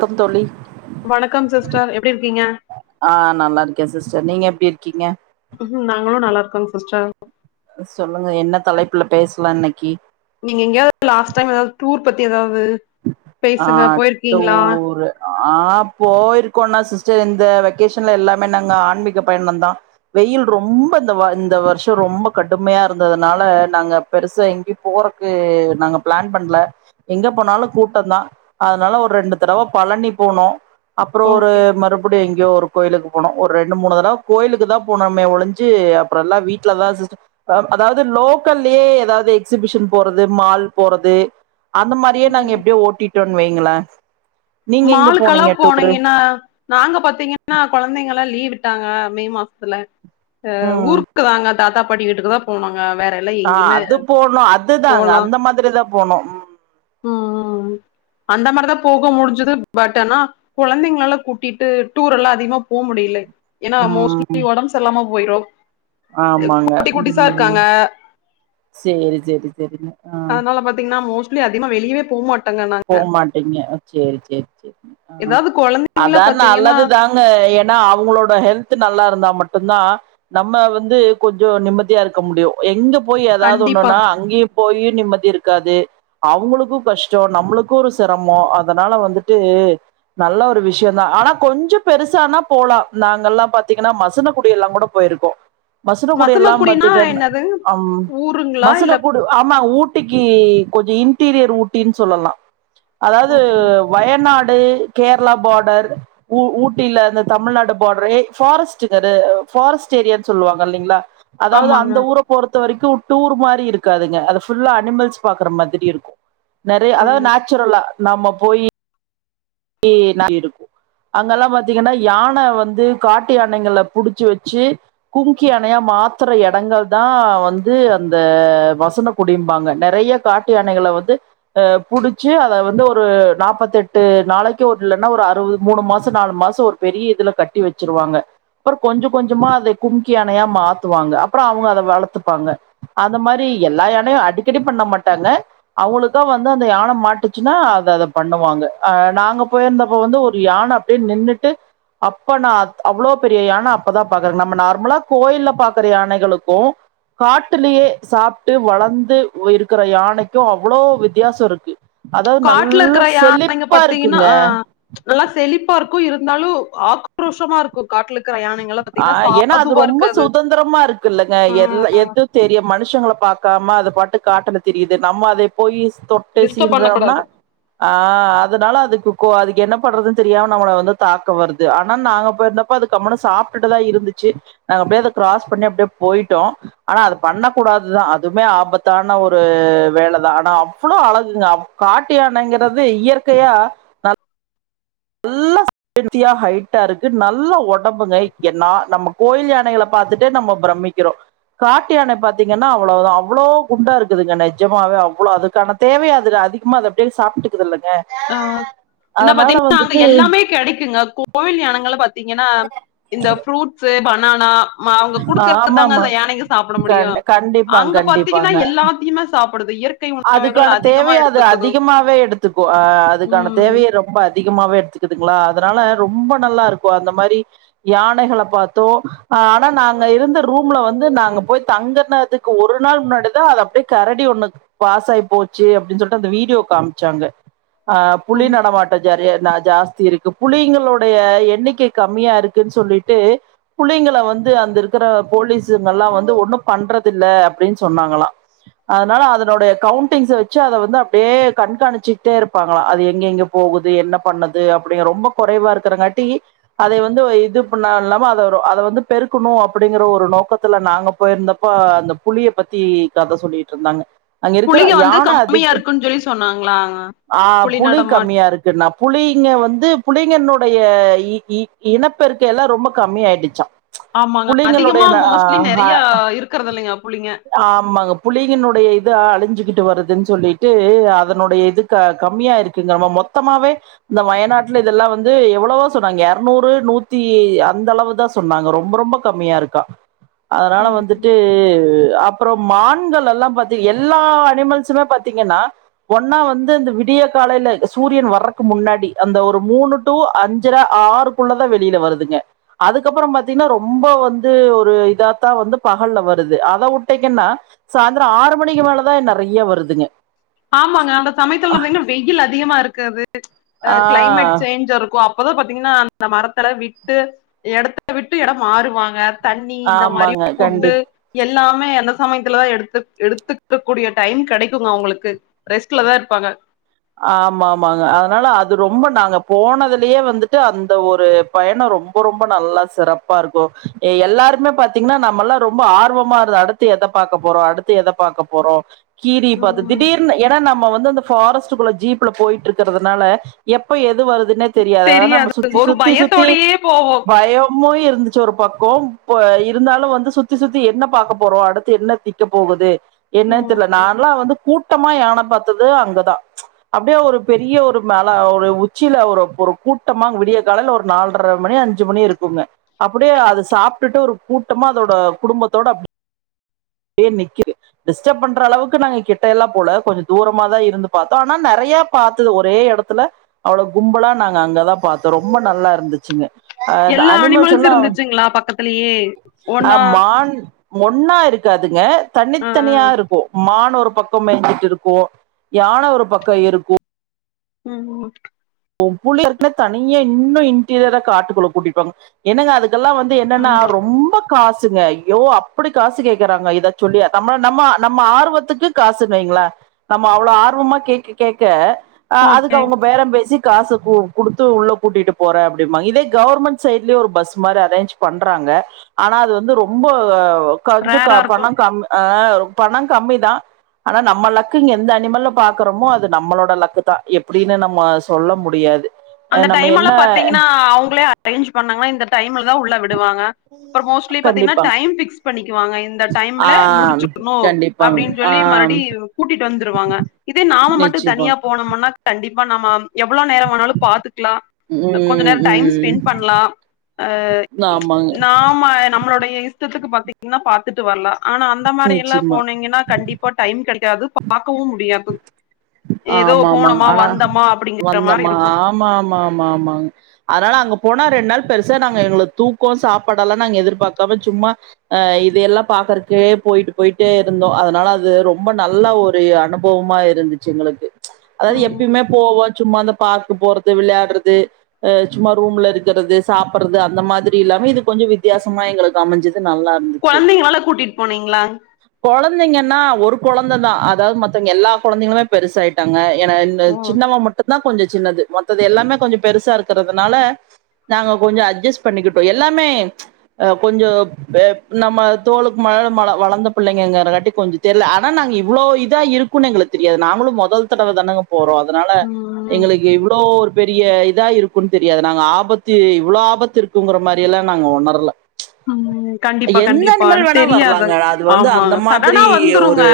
தொம் தோழி வணக்கம் சிஸ்டர் எப்டி இருக்கீங்க ஆ நல்லாருக்கே சிஸ்டர் நீங்க எப்டி இருக்கீங்க ம் நாங்களா நல்லாருக்கோ சிஸ்டர் சொல்லுங்க என்ன தலைப்புல பேசலா இன்னக்கி நீங்க எங்கயாவது லாஸ்ட் டைம் எதாவது டூர் பத்தி எதாவது ஆ பேசுங்க போய்ருக்கீங்ளா டூரு ஆ போய்ருகோனா சிஸ்டர் இந்த வெக்கேஷன்ல எல்லாமே நாங்க ஆன்மீக பயண தா வெயில் ரொம்ப இந்த இந்த வருஷ ரொம்ப கடுமையா இருந்ததுனால நாங்க பெருசா எங்கயு போறக்கு நாங்க பிளான் பண்ல எங்க போனாலு கூட்ட தா அதனால ஒரு ரெண்டு தடவ பழனி போனோ அப்ற ஒரு ஓகே மறு அப்டி எங்கயோ ஒரு கோயிலுக்கு போனோ ஒரு ரெண்டு மூணு தடவ கோயிலுக்கு தா போனோமே ஒழிஞ்சு அப்றல்லா வீட்ல தா சிஸ்ட அதாவது லோக்கல்லயே எதாவது எக்ஸிபிஷன் போறது மால் போறது அந்த மாரியே நாங்க ம் எப்டியோ ஓட்டிட்டோன் வைங்களே நீங்க எங்க மாலுக்கலா போனீங்க டூரு போனீங்கனா நாங்க பாத்தீங்கனா கொழந்தைங்கலா லீவ் விட்டாங்க மே மாசத்துல அ ம் ஊருக் க்குதாங்க தாத்தா பாட்டி வீட்டுக்கு தா போனுங்க வேற எல்லா ஆ எங்கேயுமே அது போனோ அது தாங்க போலா அந்த மாரி தா போனோ ம் ம் அந்த மாரிதா போக முடிஞ் சுது பட் ஆனா கொழந்தைங்கலலா கூட்டிட்டு டூர் எல்லா அதிகமா போ முடில ஏனா ம் ம் மோஸ்ட்லி ஒடம்பு சரில்லாம போய்ரு ஆமாங்க குட்டி குட்டிசா ம் இருக்காங்க சேரி சேரி செரிங்க அதனால பாத்தீங்கனா மோஸ்ட்லி அதிகமா வெளியவே போ மாட் போமாட்டீங்க செரி செரி செரி ஆ ஏதாவது கொழந்தைங்கள அதா பாத்தீங்கன்னா நல்லதுதா ஏன்னா அவங்களோட ஹெல்த் நல்லா இருந்தா மட்டு தா நம்ம வந்து கொஞ்சோ நிம்மதியா இருக்க முடியு எங்க போய் எதாவது கண்டிப்பா ஒன்னுனா அங்கயு போய் நிம்மதி இருக்காது அவங்களுக்கு கஷ்டோ நம்மளுக்கு ஒரு செரமோ அதனால வந்துட்டு நல்ல ஒரு விஷயோதா ஆனா கொஞ்சோ பெருச ஆனா போலா நாங்கலா பாத்தீங்கனா மசன குடி எல்லா கூட போயிருக்கோ மசனகுடி எல்லா மசனக்குடினா பாத்திங்கன என்னது ஊருங்களா மசன இல்ல குடு ஆமா ஊட்டிக்கு கொஞ்சோ இன்டீரியர் ஊட்டினு சொல்லலா அதாவது வயநாடு கேர்ளா பார்டர் ஊ ஊட்டில அந்த தமிழ்நாடு பார்ட்ரே ஃபாரஸ்டுங்கரு ஃபாரஸ்ட் ஏரியானு சொல்லுவாங்க இல்லைங்ளா அதாவது ஆமாங்க அந்த ஊர பொறுத்த வரைக்கு டூர் மாரி இருக்காதுங்க அது ஃபுல்லா அனிமல்ஸ் பாக்குற மாதிரி இருக்கு நெறைய ஓ. அதாவது நேச்சுரல்லா நம்ம போய் [inaudible] இருக்கு அங்கெல்லா பாத்தீங்கனா யான வந்து காட்டு யானைங்கள புடிச்சு வச்சு கும்கி யானையா மாத்தற இடங்கள் தா வந்து அந்த மசனக் குடின்பாங்க நெறைய காட்டு யானைகள வந்து அ புடிச்சி அத வந்து ஒரு நாப்பத்தெட்டு நாளைக்கு ஒரு இல்லன்னா ஒரு அறுபது மூணு மாசோ நாலு மாசோ ஒரு பெரிய இதுல கட்டி வச்சிருவாங்க அப்புறோ கொஞ்ச கொஞ்சமா அத கும்கி யானையா மாத்துவாங்க அப்புறோ அவுங்க அத வளர்த்துப்பாங்க அத மாரி எல்லா யானையு அடிக்கடி பண்ண மாட்டாங்க அவுங்களுக்கா வந்து அந்த யான மாட்டுச்சுன்னா அத அத பண்ணுவாங்க அ நாங்க போயிருந்தப்ப வந்து ஒரு யான அப்டே நின்னுட்டு அப்ப நா அத் அவ்ளோ பெரிய யான அப்பதா பாக்குறங் நம்ம நார்மலா கோயில பாக்குற யானைகளுக்கு காட்டுலியே சாப்ட்டு வளர்ந்து இருக்கிற யானைக்கு அவ்ளோ வித்தியாசோ இருக்கு அதாவது நல்ல செலிப் பாத்தீங்கனா ஆ நல்லா செழிப்பா இருக்கு இருந்தாலு ஆக்ரோஷமா இருக்கு காட்லுக்குர யானைங்க ஆ ஏனா அது ரொம்ப சுதந்தரமா இருக்கு இல்லங்க ஆ எல்லா எது தெரியு மனுஷங்கள பாக்காம அத பாட்டு காட்டுல திரியுது நம்ம அதை போயி தொட்டு டிஸ்டர்ப் பண்ண சீன்றம்னா கூடாது ஆ அதனால அதுக்கு கோ அதுக்கு என்ன பண்றதுன் தெரியாம நம்மள வந்து தாக்க வருது ஆனா நாங்க போயிருந்த ப்போ அது கம்முனு சாப்டுட்டுதா இருந்துச்சு நாங்க அப்டியே அத கிராஸ் பண்ணி அப்டியே போயிட்டோ ஆனா அது பண்ணகூடாதுதா அதுமே ஆபத் தான ஒரு வேல தா ஆனா அவ்ளோ அழகுங்க காட்டு யானைங்கிறது இயற்கையா நல்ல [inaudible] ஹெல்தியா ஹைட்டா இருக்கு நல்ல உடம்புங்க என்னா நம்ம கோயில் யானைகள பாத்துட்டு நம்ப பிரம்மிக்கிறோ காட்டு யான பாத்தீங்கனா அவ்ளோதா அவ்ளோ குண்டா இருக்குதுங்க நெஜமாவே அவ்ளோ அதுக்கான தேவயாதுல அதிகமா அது அப்டியே சாப்ட்டுக்குது இல்லங்க ஆ என்ன அதனால பாத்தீங்னா அங்க வந்துட்டு எல்லாமே கெடைக்குங்க கோவில் யானங்கள பாத் தீங்கனா இந்த ஃப்ரூட்ஸ்சு பனானா அவுங்க குடுக்கற தாங்க ஆமாமா அந்த யானைங்க சாப்புட முடியு கண் கண்டிப்பாங் அங்க பாத்தீங்கன்னா கண்டிப்பாங்க. எல்லாத்தையுமே சாப்புடுது இயற்க அதுக்கான தேவைய அது அதிகமாவே எடுத்துக்கோ அதுக்கான ம் தேவைய ரொம்ப அதிகமாவே எடுத்துக்குதுங்ளா அதனால ரொம்ப நல்லா இருக்கு அந்த மாரி யானைகள பாத்தோ ஆனா நாங்க இருந்த ரூம்ல வந்து நாங்க போய் தங்கனதுக் கு ஒரு நாள் முன்னாடிதா அது அப்டியே கரடி ஒண்ணு பாஸ் ஆயி போச்சு அப்டின் சொல்ட்டு அந்த வீடியோ காம்சாங்க அ புலி ம் நடமாட் [unintelligible] ஜாஸ்தி இருக்கு புலிங்களோடைய எண்ணிக்கை கம்மியா இருக்குன் சொல்லிட்டு புலிங்கள வந்து அந்த இருக்கிற போலீசுங்க எல்லா வந்து ஒண்ணு பண்றது இல்ல அப்டின் சொன்னாங்ளா அதனால அதனோடைய கவுண்டிங்ஸ் அ வெச்சு அத வந்து அப்டியே கண்காணிச்சிட்டே இருப்பாங்களா அது எங்க எங்க போகுது என்ன பண்ணுது அப்படிங்க ரொம்ப குறைவா இருக்கறங்காட்டி அதை வந்து இது பண்ண இல்லாம அத அத வந்து பெருக்கணு அப்படிங்கற ஒரு நோக்கத்துல நாங்க போயிருந்தப்ப அந்த புலிய பத்தி கத சொல்லிட்ருந்தாங்க இருக்கற புளிய வந்து யான அதி கம்மியா இருக்குன்னு சொல்லி சொன்னாங்களாங்க ஆ புளி புலி கம்மி நடமாட் யா இருக்குன்னா புளிங்க வந்து புலிங்கனுடைய இ இ இனப்பெருக் க எல்லா ரொம்ப கம்மியாயிடுச்சா ஆமாங்க அதிகமா மோஸ்ட்லி நெறையா இருக்கறதில்லைங்க புலிங்க ஆமாங்க புலிங்கனுடைய இது அழிஞ்சுகிட்டு வருதுன் சொல்லிட்டு அதனுடைய இது க கம்மியா இருக்குங்காமா மொத்தமாவே இந்த வயநாட்ல இதுல்லா வந்து எவ்வளவோ சொன்னாங்க எரநூறு நூத்தி அந்த அளவுதா சொன்னாங்க ரொம்ப ரொம்ப கம்மியா இருக்கா அதனால வந்துட்டு அப்பற மான்கள் எல்லா பாத்து எல்லா அனிமல்ஸுமே பாத்திங்கன்னா ஒன்னா வந்து இந்த விடிய காலையில சூரியன் வர்றக்கு முன்னாடி அந்த ஒரு மூணு டூ அஞ்சர ஆறு க்குள்ளதா வெளியில வருதுங்க அதுக்கப்பற பாத்தினா ரொம்ப வந்து ஒரு இதாத்தா வந்து பகல்ல வருது அத உட் டைங்கன்னா சாந்தர ஆறு மணிக்கு மேலதா நெறைய வருதுங்க ஆமாங்க அந்த சமயத்துல பாத்திங்னா வெய்யில் அதிகமா இருக்காது அ ஆ கிளைமேட் சேஞ்ச் இருக்கு அப்போதா பாத்திங்னா அந்த மரத்துல விட்டு எடத்த விட்டு எட மாறுவாங்க தண்ணி இந்த மாரி ஆமாங்க கண்டிப்பா ஃபுட்டு எல்லாமே அந்த சமயத்துலதா எடுத்து எடுத்துக்க கூடிய டைம் கெடைக்குங்க அவங்களுக்கு ரெஸ்ட்லதா இருப்பாங்க ஆமாமாங்க அதனால அது ரொம்ப நாங்க போனதுலயே வந்துட்டு அந்த ஒரு பயண ரொம்ப ரொம்ப நல்லா சிறப்பா இருக்கு எல்லாருமே பாத்திங்னா நம்ம எல்லா ரொம்ப ஆர்வமா இரு அடுத் த்து எத பாக்க போறோ அடுத்து எத பாக்க போறோ கீரிய பாத்து ம் திடீர்னு ஏனா நம்ம வந்து அந்த ஃபாரஸ்ட் குள்ள ஜீப்ல போயிட்டு இருக்கிறதுனால எப்ப எது வருதுனே தெரியாது அத நாம சுத்தி ஒரு சுத்தி சுத்தி பயத்தோடயே போவோ பய மு இருந்துச்சு ஒரு பக்க இ இருந்தாலு வந்து சுத்தி சுத்தி என்ன பாக்க போறோ அடுத்து என்ன நிக்க போகுது என்னன் ம் தெர்ல நான்லா வந்து கூட்டமா யான பாத்தது அங்கதா அப்டியே ஒரு பெரிய ஒரு மெல ஒரு உச்சியில ஒரு ஒரு கூட்டமா விடிய காலைல ஒரு நால்ர மணி அஞ்சு மணி இருக்குங்க அப்படியே அது சாப்ட்டுட்டு ஒரு கூட்டமா அதோட குடும்பத்தோட அப் டியே நிக்குது டிஸ்டர்ப் பண்ற அளவுக்கு நாங்க கிட்டயெல்லா போல கொஞ்ச தூரமாதா இருந்து பாத்தோ ஆனா நெறையா பாத்தது ஒரே எடத்துல அவ்ள கும்பலா நாங்க அங்கதா பாத்தோ ரொம்ப நல்லா இருந்துச்சுங்க அ எல்லா அனிமல்ஸ் எல்லாம் இருந்துச்சுங்களா பக்கத்துலயே ஆ ஒன்னா மான் ஒன்னா இருக்காதுங்க ஆ தனித்தனியா இருக்கு மான் ஒரு பக்க மேஞ்சிட்டு இருக்கு யான ஒரு பக்க இருக்கு ம் புலி வந்து தனியா இன்னு இன்டீரியரா காட்டுக்குள்ள கூட்டிப்பாங்க என்னங்க அதுக்கெல்லா வந் து என்னன்னா ஆமா ரொம்ப காசுங்க ஐயோ அப்படி காசு கேக்கறாங்க இத சொல்லி நம்மள நம்ம நம்ம ஆர்வத்துக்கு காசுன் வைங்களே நம்ம அவ்வள ஆர்வமா கேக்க கேக்க அதுக்கு ஓகே அவங்க பேரம் பேசி காசு கு குடுத்து உள்ள கூட்டிட்டு போறே அப்டிம்பாங்க இதே கவர்மெண்ட் சைட்லயு ஒரு பஸ் மாரி அரேஞ்ச் பண்றாங்க ஆனா அது வந்து ரொம்ப கொஞ்ச க ரேரா இருக்கு பண கம் ஆ பண கம்மிதா ஆனா நம்ம லக்குங்க எந்த அனிமல்ல பாக்கறமோ அது நம்மளோட லக்குதா எப்படின்னு நம்ம சொல்ல முடியாது அ அந்த நம்ம டைமெல்லா என்ன பாத்தீங்கன்னா அவங்களே அரேஞ்ச் பண்ணாங்களா இந்த டைம்ல தான் உள்ள விட வாங்க அபறம் மோஸ்ட்லி பாத்தீங்கன்னா கண்டிப்பாங் டைம் ஃபிக்ஸ் பண்ணிக்குவாங்க இந்த ஆ டைம்ல முடிச்சற்ணும் கண்டிப்பாங் அப்படின்னு ஆ சொல்லி மறுபடி கூட்டிட்டு வந்துருவாங்க இதே நாம மட்டும் தனியா நிச்சயமாங் போனம்ன்னா கண்டிப்பா நாம எவ்ளோ நேரம் வேணாலும் பாத்துக்கலாம் கொஞ்ச ம் நேரம் டைம் ம் ஸ்பெண்ட் பண்ணலாம் அ ஆமாங்க நாம நம்மளோடைய இது த்துக்கு பாத்தீங்கன்னா பாத்துட்டு வரல ஆனா அந்த மாதிரிலல்ல நிச்சயமா போனீங்கன்னா கண்டிப்பா இப்ப டைம் கிடையாது பாக்கவும் முடியாது எதோ ஆமா ஆமாங்க போனமா வந்தமா அப்படிங்கற மாதிரி இருக்கும் ஆமாமாமாங்க அதனால அங்க போனா ரெண்டு நாள் பெருசா நாங்க எங்களுக்கு தூக்கம் சாப்பாடெல்லாம் நாங்க எதிர்பாக்காம சும்மா ‌அ இத எல்லாம் பாக்குறதுக்கே போயிட்டு போயிட்டு இருந்தோம் அதனால அது ரொம்ப நல்ல ஒரு அனுபவமா இருந்துச்சு எங்களுக்கு அதாவது ம் எப்பயுமே போவோ சும்மா அந்த பார்க் போறது இந்த விளையாடுறது ஹ் சும்மா ரூம்ல இருக்கிறது சாப்பிடுறது அந்த மாதிரி இல்லாம இது கொஞ்சம் வித்தியாசமா எங்களுக்கு அமைஞ்சது நல்லா இருந்தது குழந்தைங்களலா கூட்டிட்டு போனீங்களா குழந்தைங்கன்னா ஒரு குழந்தை தான் அதாவது மத்தவங்க எல்லா குழந்தைங்களுமே பெருசாயிட்டாங்க ஏன ஓ சின்னவா மட்டுந்தான் கொஞ்சம் சின்னது மத்தது எல்லாமே கொஞ்சம் பெருசா இருக்கறதுனால நாங்க கொஞ்சம் அட்ஜஸ் பண்ணிக்கிட்டோம் எல்லாமே அ கொஞ்சம் நம்ம தோலுக்கு மேல வளந்த பிள்ளைங்கிற காட்டி கொஞ்சம் தெரியல ஆனா நாங்க இவ்ளோ இதா இரு க்குனு எங்களுக்கு தெரியாது நாங்களும் முதல் தடவை தானங்க போறோம் அதனால ம் எங்களுக்கு இவ்ளோ ஒரு பெரிய இதா இருக்கு இருக்கு னன்னு தெரியாது நாங்க ஆபத்து இவ்ளோவு ஆபத்து இருக்குங்கிற மாதிரி எல்லாம் நாங்க உணரல ம் கண்டிப்பா எந்த கண்டிப்பா அனிமல் எனக்கு வேணா தெரியாது வரலாங்க அது வந்து ஆமா அந்த மாதிரி சடனா வந்துருங்க ஒரு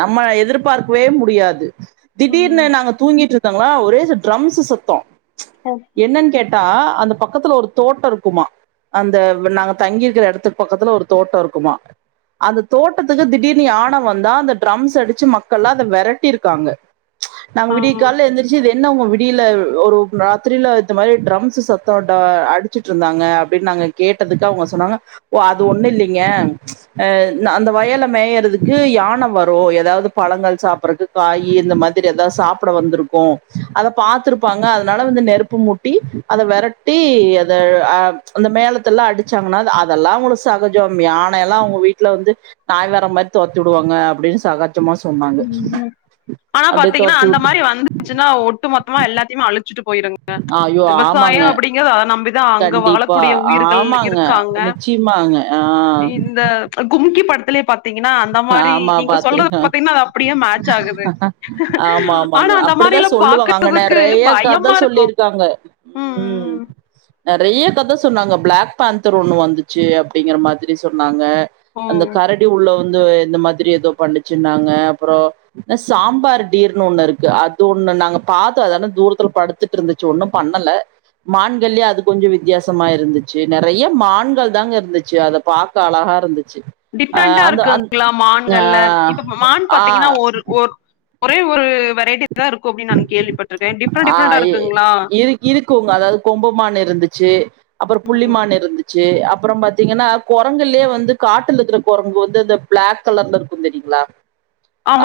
நம்ம எதிர்பார்க்கவே முடியாது திடீர்னு ம் நாங்க தூங்கிட்டு இருந்தாங்களா ஒரே ட்ரம்ஸ் சத்தம் அ என்னன்னு கேட்டா அந்த பக்கத்துல ஒரு தோட்டம் இருக்குமா அந்த நாங்க தங்கிருகுக்கிற இடத்துக்கு பக்கத்துல ஒரு தோட்டம் இருக்குமா அந்த தோட்டத்துக்கு திடீர்னு யானை வந்தா அந்த ட்ரம்ஸ் அடிச்சு மக்க கள்லா அதை விரட்டிருக்காங்க நாங்க ஆ விடிய கால்ல எந்திரிச்சு என்ன உங்க விடில ஒரு ராத்திரில இந்த மாதிரி ட்ரம்ஸ் சத்தம் அடிச்சிட்டு இருந்தாங்க அப்படின்னு நாங்க கேட்டதுக்கு அவங்க சொன்னாங்க ஓ அது ஒண்ணும் இல்லைங்க அ அந்த வயல்ல மேயறதுக்கு யானை வரும் எதாவது பழங்கள் சாப்பிடறதுக்கு காய் இந்த மாதிரி ஏதாவது சாப்பிட வந்திருக்கும் அத பாத்திருப்பாங்க அதனால நெருப்பு ப்பு மூட்டி அதை விரட்டி அத அ அந்த மேளதெல்லாம் அடிச்சாங்கன்னா அதெல்லாம் உங்களுக்கு சகஜம் ம் யானைல்லாம் அவங்க வீட்டுல வந்து நாய்வற மாதிரி தெறத்தி விடுவாங்க அப்படின்னு சகஜமா சொன்னாங்க ம் ஆனா அப்டியே பாத்தீங்கன்னா தொரத்தி அந்த விட்டு மாதிரி வந்து வந்துச்னா ஒட்டு மொத்தமா எல்லாத்தயு அழிச்சிட்டு போயிடுங்க ஐயோ விவசாய ஆமாங்க அப்டிங்கறத அத நம்பி தா அங்க கண்டிப்பா வாழக்கூடிய உயிர்கள் ஆமாங்க இருக்காங்க நிச்சயமாங்க ஆ இந்த கும்கி படத்துலி பாத்தீங்கன்னா அந்த மாறி ஆமா நீங்க சொல்றது பாத்துருக்கே பா அப்படியே மேட்ச் ஆகுது ஆமா ஆனா ஆமாங்க அந்த அப்டிதா மாதிரில பாக்றதுக்கு பயமா இருக்கும் க்காங்க ம் நிறைய கதை சொன்னாங்க பிளாக் பேந்தர் ஒண்ணு வந்துச்சு அப்படிங்கிற மாதிரி சொன்னாங்க ஓ அந்த கரடி உள்ள வந்து இந்த மாதிரி எதோ பண்ணுச்சுன்னாங்க அப்பறோ இந்த சாம்பார் டீர்னு ஒன்னு இருக்கு அது ஒன்னு நாங்க பாத்தோ அது ஆனா தூரத்துல படு டுத்துட்டு இருந்துச்சு ஒன்னு பண்ணல மான்கள்லெயே அது கொஞ்சொ வித்யாசமா இருந்துச்சு நறையா மான்கள் தாங்க இருந்துச்சு அத பா க்க அழகா இருந்துச்சு ஆ டிஃப்ரண்ட்டா அந்த அந் இருக்குகளா ஆ மான்கள்ல இப்ப மான் ஆ பாத்தீங்கன்னா ஒரு ஒரு ஒரே ஒரு வரைட்டி ன் நானு கேள்வி பட்ருக்கே டிஃப்ரண் ஆ டிஃப்ரண்ட்டா இ இருக்குங்ளா இரு இருக்குங்க அதாவ்து கொம்பு மான் இருந்துச்சு அப்பறொ புள்ளி ம் மான் இருந்தி ச்சு அப்பொறொ பாத்தீங்கன்னா கொரங்குலயே வந்து காட்டுல இக்குற கொரங்கு வந்து இந்த ப்ளாக் கலர்ல இருக்குந்தெரியுங்ளா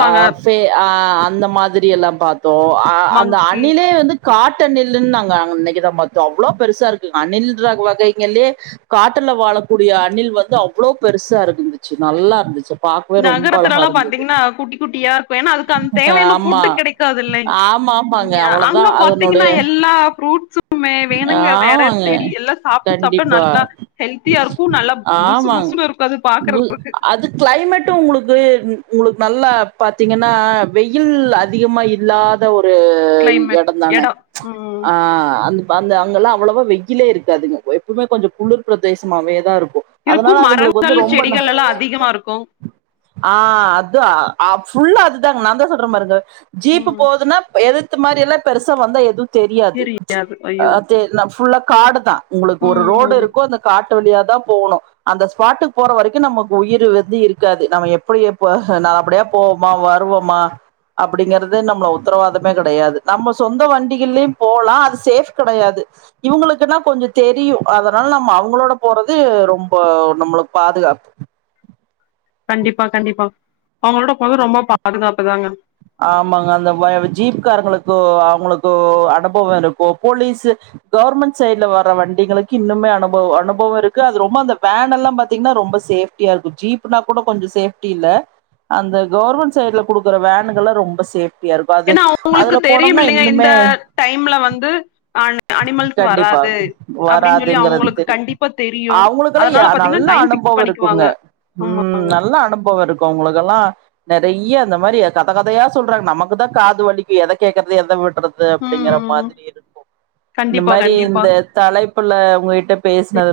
ஆ ஃபே அ அந்த மாதிரி எல்லாம் பாத்தோ அ அந்த மங்கி அணில்லே வந்து காட்டு அணில்ன்னாங்க அன்னெக்கிதா பாத்தோ அவ்ளோ பெருசா இருக்கு அணில்ராங் வகைங்கள்லயே காட்டுல வாழக்கூடிய அணில் வந்து அவ்ளோ பெருசா இருக்குந்துச்சு நல்லா இருந்துச்சு பார்க்கவே ரொம்ப நகரத்துல அழகா எல்லா இருந்தது. பாத்தீங்கன்னா குட்டி குட்டியா இருக்கு எனா அதுக்கு அந்த தேவயான ஆமா. ஃபுட்டு கெட க்காது இல்லெங் ஆமா, ஆமாங்க. ஏ அங்க அவ்வளதான் பாத்தீங்கன்னா அதனுடைய எல்லா ஃப்ரூட்ஸு மே வேணுங்கறெ இர ஆமாங்க. தெடி எல்லா சாப்ட்டு சாப்ட்டு கண்டிப்பா. நல்லா ஹெல்த்தியா இருக்கு நல்லா புசு புசுன்னு இரு அது பாக்கறவங்களுக்கு க்ளைமேட்டு உங்களுக்கு உங்களுக்கு நல்லா பாத்தீங்கன்னா வெயில் அதிகமா இல்லா த ஒரு கிளைமேட் எடந்தான எடோ ம் ஆ அந் அந்த அங்கெல்லா அவ்ளவா வெய்யிலே இருக்காதுங்க எப்புமே கொஞ்சோ குளிர் பிரதேசமாவே தா இருக்கு அதனா இருக்கு அதுங்களுக்கு மரங்கள் வந்து ரொம்ப ந செடிகள் எல்லா அதிகமா இருக்கு ஆ அது அ ஃபுல்லா அதுதாங்க நாந்தா சொல்ற பாருங்க ஜீப்பு ம் போதுன்னா பெ எதித்த மாரி எல்லா பெருசா வந்தா எதும் தெரியாது அ தே ஃபுல்லா காடுதா உங்களுக்கு ஒரு ரோடு ம் இருக்கு அந்த காட்டு வழியாதா போணு அந்த ஸ்பாட்டுக்கு போற வரக்கு நமக்கு உயிரு வந்து இருக்காது நம்ம எப்புடியப்பொ அ நா அப்டே போவ்மா வருவொமா அப்டிங்கெறது நம்மள உத்தரவாதமே கெடயாது நம்ம சொந்த வண்டிகள்லியு போலா அது சேஃப் கெடயாது இவுங்களுக்குன்னா கொஞ்சோ தெரியு அதனால நம்ம அவுங்களோட போறதூ ரொம்போ நம்மளுக்கு பாதுகாப்பு கண்டிப்பா கண்டிப்பா அவுங்களோட போறது ரொம்ப பாதுகாப்பு தாங்க ஆமாங்க அந்த வ ஜீப்காரங்களுக்கோ அவுங்களுக்கோ அனுபவோ இருக்கு போலீஸு கவர்மண்ட் சைட்ல வர்ற வண்டிகளுக்கி இன்னுமே அனுபவோ அனுபவோ இருக்கு அது ரொம்ப அந்த வேனெல்லா பாத்தீங்ன்னா ரொம்ப சேஃப் ட்டியா இருக்கு ஜீப்னா கூட கொஞ்சோ சேஃப்டி இல்ல அந்த கவர்மண்ட் சைட்ல குடுக்குற வேன் ன்னுங்க எல்லா ரொம்ப சேஃப்டியா இருக்கு அது ஏன்னா அவங்களுக்கு அதுல தெரியும் போனொம்ன்னா இல்லைங்க இந்த இன்னுமே டைம்ல வந்து அன் அனிமல்ஸ் கண்டிப்பா வராது அப்டின்னு சொல்லி வராதுங்கறது அவுங்களுக்கு தெரியு கண்டிப்பா தெரியு அதனால பாத்தீங்கன்னா டைம் ஃபிக்ஸ் பண்ணிக் குங்க ம் நல்லா அனுபவோ இருக்கு உங்களுக்கெல்லா நெறையா அந்த மாரி கதகதயா சொல்றாங் நமக்குதா காது வலிக்கி எத கேக்கறது எத உட்ற து அப்டிங்கற ம் மாதிரி இருக்கு இந்த கண்டிப்பா மாரி கண்டிப்பா இந்த தலைப்புல உங்ககிட்ட பேசுனது